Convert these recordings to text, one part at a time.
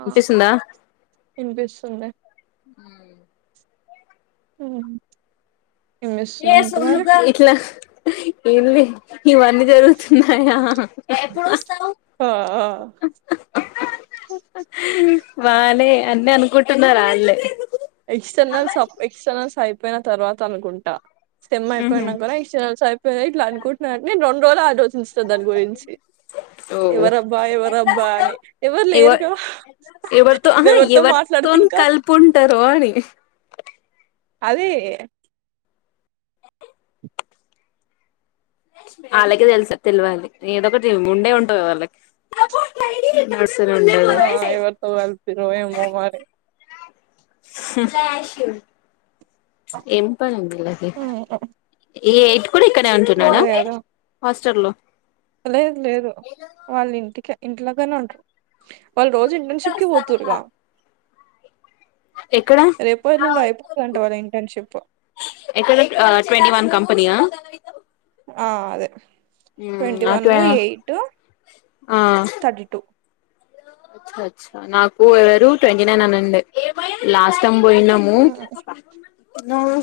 ఆ వినిపిస్తుందా వినిపిస్తుందా ఉమ్ ఏం ఏ చేస్తున్నావ్ ఇంకా మరి సొల్లుగా ఇట్లా ఏంది ఇవన్నీ జరుగుతున్నాయా ఆ హా ఆహా అని ఆ హా హా బానే అన్ని అనుకుంటున్నారు వాల్లే ఎక్స్టర్నల్స్ప్ అప్ ఎక్స్టర్నల్స్ అయిపోయిన తర్వాత అనుకుంటా స్టెమ్ అయిపోయినాంకా ఎకస్టర్నల్స్ అయిపోయి ఇట్లా అనుకుంటన్నారే రెండు రోజులు ఆ రోజ్ చూస్త దాని గురించి ఓ ఎవరబ్బా ఎవరబ్బా అని ఎవరు ఎవ లేరు కదా ఎవరితో ఆహ ఎవరితో మాట్లాడితే ఇంకా కలిపుంటారో అని అదే వాళ్ళకి తెలుసా తెలివాలి ఏదో ఒకటి ఉండే ఉంటంది వాళ్ళకి నడుస్తూనే ఆ ఉంటది ఎవరితో వెళ్తురు ఏమో మరి హు హు ఏం పనులు అది ఉమ్, ఈ ఎయిట్ కూడా ఇక్కడ ఉంటున్నాడా అదే కదా హాస్టల్ లో లేదు లేదు వాళ్ళ ఇంటికే ఇంట్లాగానే ఉంటారు వాళ్ళు రోజు ఇంటర్న్షిప్ కి పోతురుగా ఎక్కడ రేపో ఎల్లుండో అయిపోతుందంట వాళ్ళ ఇంటర్న్షిప్ ఎక్కడ ఆ ట్వంటీ వన్ కంపనీ ఆ ఆ అదే ట్వంటీ వన్ అటు ఎయిట్ థర్టీ టూ అచ్చా నాకు ఎవరు ట్వంటీ నైన్ అని ఉండే లాస్ట్ త్తం పోయినాము ఉమ్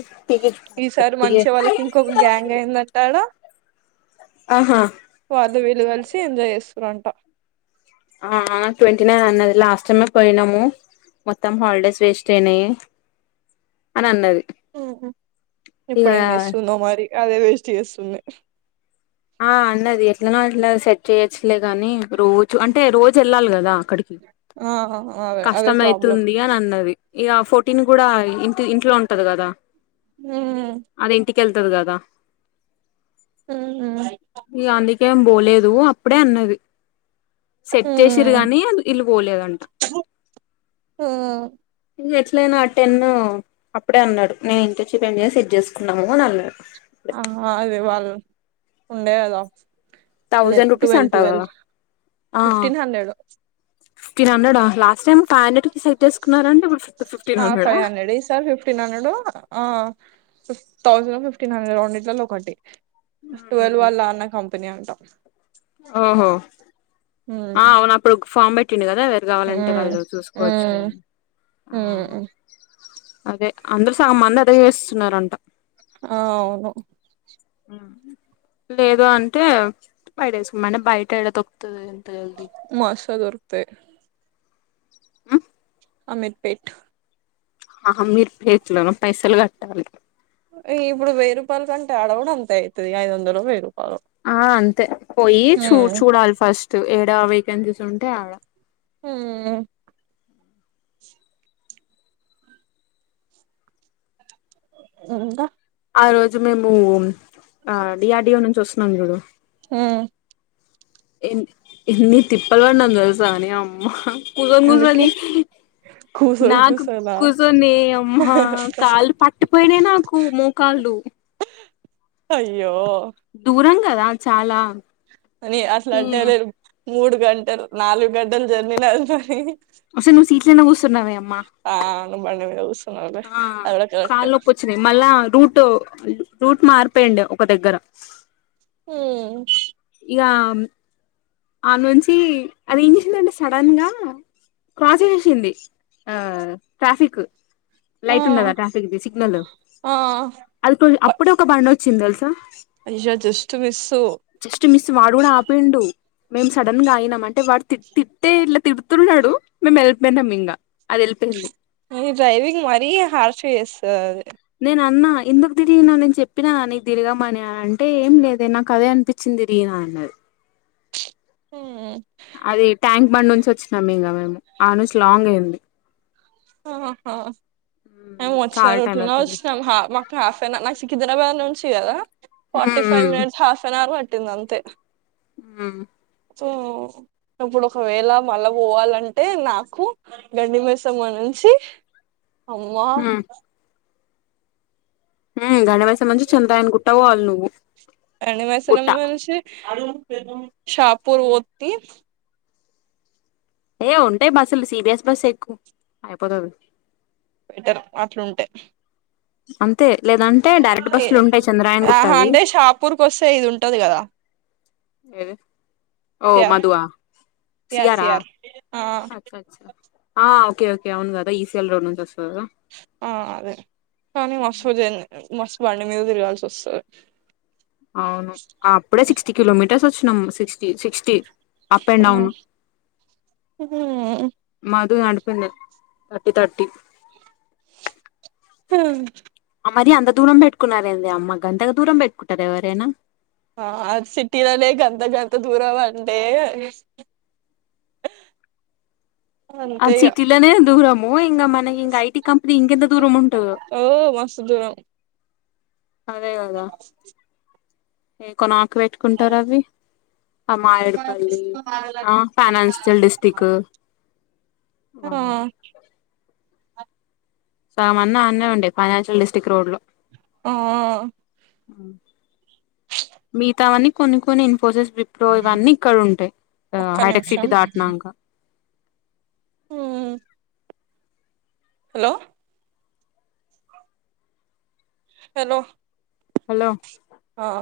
ఈసారి మంచి [unintelligible] వాళ్ళకి ఇంకొక గ్యాంగ్ అయిందట ఆడ ఆహా వీలు కలిసి ఎంజాయ్ చేస్తురంట ఆ ఆ ట్వెంటీ నైన్ అన్నది లాస్ట్ టై పోయినము మొత్తం హాలిడేస్ వేస్ట్ అయినాయి అని అన్నది ఓహో ఇక ఇప్పుడేం చేస్తుందో మరి అదే వేస్ట్ చేస్తుంది ఆ అన్నది ఎట్ల అట్లా సెట్ చేయొచ్చులే కాని రోజు అంటే రోజు వెళ్ళాలి కదా క్కడికి ఆ అదే అదే ప్రాబ్లం కష్టమయితుంది అని అన్నది ఇక ఆ ఫోర్టీన్ కూడా ఇంటి ఇంట్లో ఉంటది కదా ఉమ్ కేళ్తది కదా ఉమ్ ఈ అందుకే ఏం పోలేదు అప్పుడే అన్నది సెట్ చేసిరు గానీ అద్ ఈలు పోలేదంట ఎట్లా అయినా టెన్ అప్పుడే అన్నాడు నేను ఇంటర్న్షిప్ అయినా చేసి సెట్ చేసుకుందాము అన్నాడు ఆ అదే వాళ్ళు ఉండే కదా థౌజండ్ రూపీస్ ట్వోవల్ అంటా ట్వోవల్ కదా ఆ ఫిఫ్టీన్ హండ్రెడ్ ఫిఫ్టీన్ హండ్రెడ్ ఆ లాస్ట్ టైం ఫైవ్ హండ్రెడ్ కి సెక్ట్ చేసుకున్నారంట ఆ ఫైవ్ హండ్రెడ్ ఏ ఈ సార్ ఫిఫ్టీన్ హండ్రెడు ఆ ఫిఫ్ థౌసండ్ ఫిఫ్టీన్ హండ్రెడ్ రెండిట్లో ఒకటి ట్వెల్వ్ వాల్ల అన్న కంపెనీ అంటా ఓహో ఆ అవును అప్పుడు ఫామ్ మెట్ కదా వేరు కావాలంటే ఉమ్ వాళ్ళు చూసుకోవచ్చు ఉమ్ అని ఉమ్ అదే అందరు మంద తోసేస్తున్నారు అంట ఆ అవును లేదు అంటే బయట వేసుకోమ అంటే బయట ఎడ తొక్కుతదో అని మస్త్ దొరుకుతాయి హ్మ్మ్ అమిర్పేట్ ఆ అమీర్ పేట్లో పైసలు కట్టాలి ఇప్పుడు వయ్యి రూపాయల కంటే అడకుడ అంతే అవుతది ఐదు వందలు వేరు ఆ అంతే పోయి చూ ఉమ్ చూడాలి ఫస్ట్ ఏడా వేకెన్సీస్ ఉంటే ఆడ హ్మ్మ్ ఇంకా ఆ రోజు మేము ఆ డిఆర్డియ నుంచి వస్తున్నాం చూడు హ్మ్మ్ ఎ ఎన్ని తిప్పల పన్నాము నే అమ్మ ఇంక ఎందుకే ముందు కూసోలు నాకు కూసోలా కూర్చొనే అమ్మా కాళ్లు పట్పోయినాయి నాకు మోకాళ్ళు ఉ అయ్యో దూరం కదా చాలా అని అట్లా ఈ అంటేలేరు మూడు గంటలు నాలుగు గంటలు జర్నీ అసలు అసలు నువ్వు సీట్లనా కూర్సన్నావే అమ్మా ఆ నువ్వు బండి మీద కూర్చు ఆ కాలు నొప్పు వచ్చినాయి మళ్ళా రూటు రూట్ మార్పేయండ ఒక దగ్గర హ్మ్మ్ ఇక ఆ నుంచి అది ఎం చేసిందంటే సడన్ గా క్రాసింగ్చేసింది ఆ ట్రాఫిక్ ఆ లైట్ ఉండదా ట్రాఫిక్దిి సిగ్నల్ ఆ అది కొ అప్పుడే ఒక బండి వచ్చింది తెలుసా అయ్యో జస్ట్ మిస్సు జస్ట్ మిస్ వాడు కూడా ఆపిండు మేము సడన్ గా అగినాం అంటే వాడు తిట్టే ఇట్లా తి డుతున్నాడు మేము వెళ్ళిపోయినాం ఇంకా అది వెళ్ళిపోయింది అది డ్రైవింగ్ మరీ హార్ష్ చేస్తుది అది నేను అన్నా ఇందుకు తిరిగి నా మీద చెప్పినా వ అ నీకు తిగమని అ అంటే ఏం లేదే నాకు అదే అనిపించింది ది దిగిన అన్నాడు హ్మా అది ట్యాంక్ బండ్ నుంచి వచ్చినాం ఇంకా మేము ఆ నుంచి లాంగ్ అయ్యింది ఆహా ఆహా మేమ్ వచ్చె చాలా టైం రూట్‌లోనే పట్టింది వచ్చినామ్ హాఫ్ అన్ అవర్ నాకు సికింద్రాబాద్ నుంచి కదా forty five hmm minutes half an hour పట్టి పట్టింది అంతే హు సో అప్పుడు ఒకవేళ మళ్ళా పోవాలంటే నాకు గండిమేసమని సి అమ్మ హ్మ్ హ్మ్ గండి మైసమ్మ నుంచి చండ్రాయన గుట్టకి పోవాల నువ్వు గుట్ట షాపుర్ పోతి ఏ ఉంటాయి బస్సులు సిబిఎస్ బస్ ఎక్కు అయిపోతాది బెటర్ అట్లుంటే అంతే లేదంటే డైరెక్ట్ బస్సులు ఏ- ఉంటాయి చంద్రాయన ఆహా గుట్టవి అంటే షాపూర్ కి వస్తే ఇది ఉంటది కదా ఏ ఓ సిఆర్ మధువా సిఆర్ సియారా సిఆర్ ఆ ఆ ఓకే ఓకే అవును కదా ఈ సి ఎల్ రోడ్ నుంచి కదా ఆ అదే కానీ వస్తూది అన్నారు మస్తు బండి మీద తిరగాల్సి వస్తుది అవును అప్పుడే సిక్స్టీ కిలోమీటర్స్ వచ్చి నాము sixty sixty up and down వస్తది మధు అండ్ [inaudible] తర్టీ తర్టీ హ మరీ అంత దూరం పెట్టుకున్నారేందే అమ్మ గంతగా దూరం పెట్టుకుంటార ఎవరైనా ఆ అది సిటీలోనే గంత గంత దూరం అంటే ఆ అంతే ఇగ సిటీలోనే దూరము ఇంకా మనకి ఇంకా ఐటీ కంపెనీ ఇంకెంత దూరం ఉంటదో ఓ మస్తు దూరం అదే కదా ఏ కొనకు ఆ పెట్టుకుంటారు అవి ఆ మాయడిపల్లి ఆ ఫైనాన్షియల్ డిస్టిక్ వామ్మో సగం అన్నీ అన్నే ఉండే ఫైనాన్చియల్ డిస్టిక్ట్ రోడ్ లో ఆ మీతావన్ని కొన్ని కొన్ని ఇన్ఫోసిస్ విప్రో ఇవన్నీ ఇక్కడ ఉంటాయి ఒక్క హైటెక్ సిటీ నిమిషం దాటినాక హు హలో హలో హలో ఆ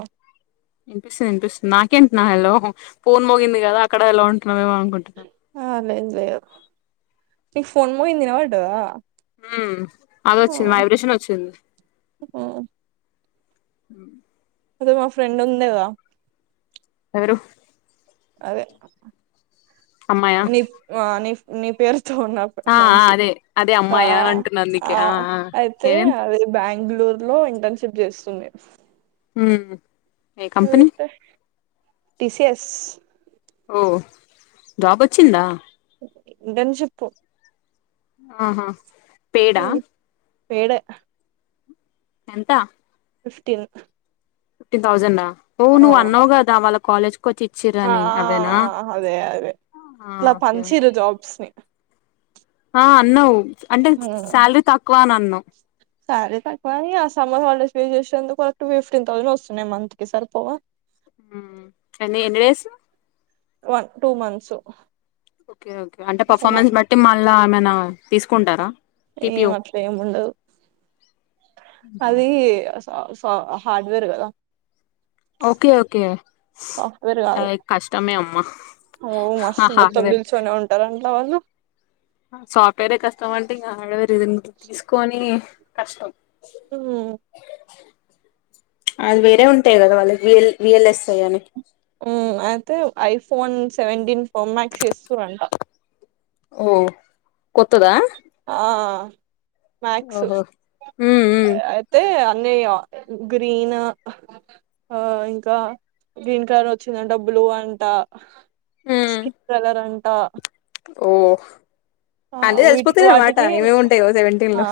వినిపిస్తుంది వినిపిస్తుంది నాకేంటి నా హలో ఫోన్ మోగింది కదా అక్కడ ఎలా ఉంటు అే వాంగ్కుంటద ఆ లేదు లేదు నీకు ఫోన్ మోగింది వినపడ్డదా అది వచ్చింది వైబ్రేషన్ వచ్చింది హ అదే మా ఫ్రెండ్ ఉంది కదా ఎవరు అదే అమ్మాయా నీ ఆ నీీ పేరు ఉన్నప్పు ఆ ఆ మనిషి అదే అదే ఆ అమ్మాయా అని అంటున్నా అందుకే ఆ ఆ అయితే ఏం అది బ్యాం బెంగళూరు లో ఇంటర్న్షిప్ చేస్తుంది హామ్ టీ సీఎస్ ఓ జాబొచ్చిందా ఇంటెన్ షిప్పు ఆహా పేడా పేడె ఎంత ఫిఫ్టీన్ ఫిఫ్టీన్ థౌజండా ఓ ఆ నువ్వు అన్నావ్ గదా వాళ్ళ కాలేజ్ [unintelligible] ఆ ఇచ్చిర్రని అవేనా అదే అదే ఆ ఇట్లా ఒకే ఒకే పంచిరు జాబ్స్ ని హా అన్నావ్ అంటే శాలరీ తక్కువా అనన్నావ్ శారీ తక్కువ ఆ సమ్మర్ హాలిడేస్ వే చేసేందుకు ఒక ఫిఫ్టీన్ థౌసండ్ వస్తున్నాయి మంత్ కి సర్ పోవ హ్మ్ ఎన్ని ఎన్ని డేస్ వన్ టూ మంత్సు ఒకే ఒకే అంటే పర్ఫార్మెన్స్ బట్టి మళ్ళా ఏమైనా తీసుకుంటారా టిపిఓ ఏమట్లే ముండదు అది ఆ సహార్డ్వేర్ గదా ఒకే ఒకే సాఫ్ట్ వేర్ గాదు ఓ ఆ మస్తు మొత్తం హార్డ్వేర్ దెల్సు అనే ఉంటార లవలు సాఫ్ట్ వేరే కష్టం అంటే ఇంగ ఆడవేరు ఇదెంకు తీసుకొని కష్టం అది వేరే ఉంటాయ్ గదా వాళ్ళకి వీల్ వీఎల్ఎస్ఐ అని ఊ అయితే ఐఫోన్ సెవెంటీన్ ప్రో మ్యాక్స్ ఇస్తురంట ఓ కొత్తదా ఆ మ్యాక్సు ఓహో ఉమ్ ఉమ్ అయితే అన్నయ గ్రీను ఆ ఇంకా గ్రీన్ కలర్ వొచ్చిందంట బ్లూ అంట ఉమ్ స్కిన్ కలర్ అంట ఓ ఆ అన్నీ వీటికి తెలిసిపోతాయ్ అనమాట వాటికి ఏమేముంటాయో సెవెంటీన్ ఆ లో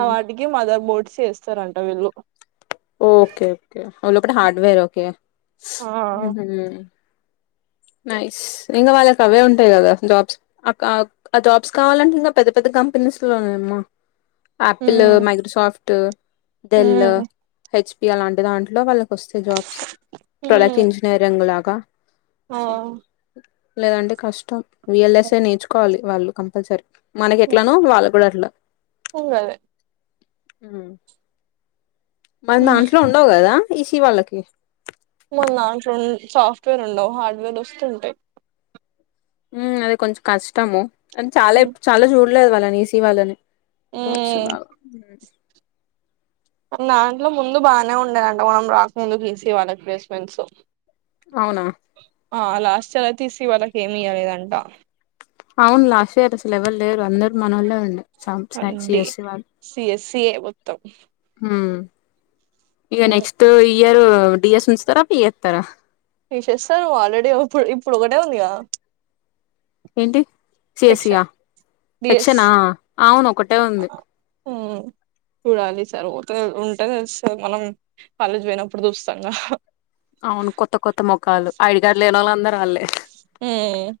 ఆ వాటికి మదర్ బోర్డ్స్ ఏస్తారంట వీళ్ళు ఓకేఓకే వాళ్ళొక్కటి హార్డ్ వేర్ ఒకే ఆ ఉహూ నైస్ ఇంగ వాళ్ళకవే ఉంటాయి గదా జాబ్స్ అకాక్ ఆ జాబ్స్ కావాలంటే ఇంగా పెద్ద పెద్ద కంపెనీస్ లోనే అమ్మా ఆపిలు ఉమ్ మైద్రుసాఫ్టు డెల్లు ఉమ్ హెచ్పి అలాంటి దాంట్లో వాళ్ళు వస్తే జాబ్సు ప్రొడక్ట్ ఇంజనీరింగ్ లాగా ఆ సంథింగ్. లేదంటే కష్టం విఎల్ఎస్ఏ నేర్చుకోవాలి వాళ్ళు కంపల్సరీ మనకెట్లనో వాళ్ళగ్గుడ అట్ల ఆ గదే ఉ మన్ దాంట్లో ఉండవ్ గదా ఇసీ వాళ్ళకి మన్ దాంట్లోన్ సాఫ్ట్ వేర్ ఉండవ్ హార్డ్ వేర్ వస్తే వుంటాయ్ ఉ అది కొంచెం కష్టము అండ్ చాలా ఉమ్, చాలా జూల్లేదు వాళ్ళని ఈసీ వాళ్ళని జాబ్స్ ఉమ్, లాగ మన్ దాంట్లో ముందు బానే ఉండేదంట మనం రాకముందు బీసి వాళ్ళకు ప్రే స్మెంట్సు అవునా ఆ లాస్టియర్ అయితే ఈసీ వాళ్ళకి ఏమి ఇయ్యలేదంట అవును లాస్టియర్ అసలు ఎవరు లేరు అందరు మనోళ్ళె ఉండ సమ్ సై అండి సియ్యస్సి వాల్ సిఎస్సిఏ మొత్తం హు ఇక ఉమ్, నెక్స్ట్ ఇయరు డీఎస్సీ ఇస్తారా [inaudible] తీసేస్తే ఆల్రెడీ ఇప్పుడు ఇప్పుడు ఒకటే ఉంది కదా ఏంటి సేసియా డిఎస్ సెక్షనా అవును ఒకటే ఉంది చల్ ఊరకనే ఉంటే స మనం కాలేజ్ పోయినప్పుడు చూస్తాంగా అవును కొత్త కొత్త మోఖాలు ఐడి కార్డులు లేని వాళ్ళ అందరూ వాళ్ళే మ్మ్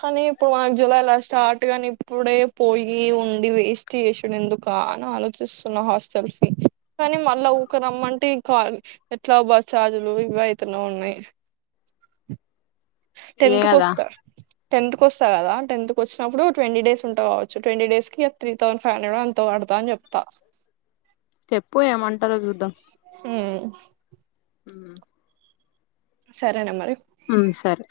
కానీ ఇప్పుడు మనకు జులై లా స్టార్ట్ గాని ఇప్పుడే పోయి ఉండి వేస్ట్ చేసాడు ఎందుకు అను ఆలోచిస్తున్నా హాస్టెల్ ఫీ కానీ మళ్ళా ఊకే రమ్మంటే ఇంకా ఎట్లా బస్ చార్జులు ఇవి ఎక్కువే అయితున్నాయి ఏ టెన్త్కి కదా వస్తా టెన్త్ కి వస్త కదా టెన్త్ కి వచ్చినప్పుడు ట్వంటీ డేస్ ఉంటా వచ్చేట్వంటీ డేస్ కి త్రీ థౌసండ్ ఫైవ్ హండ్రెడ్ ఎంతో తా అని చెప్తా చెప్పు ఏమంటారో చూద్దాం ఉమ్ మ్మ్ హ్మ్ సరేనా మరి మ్మ్ సరే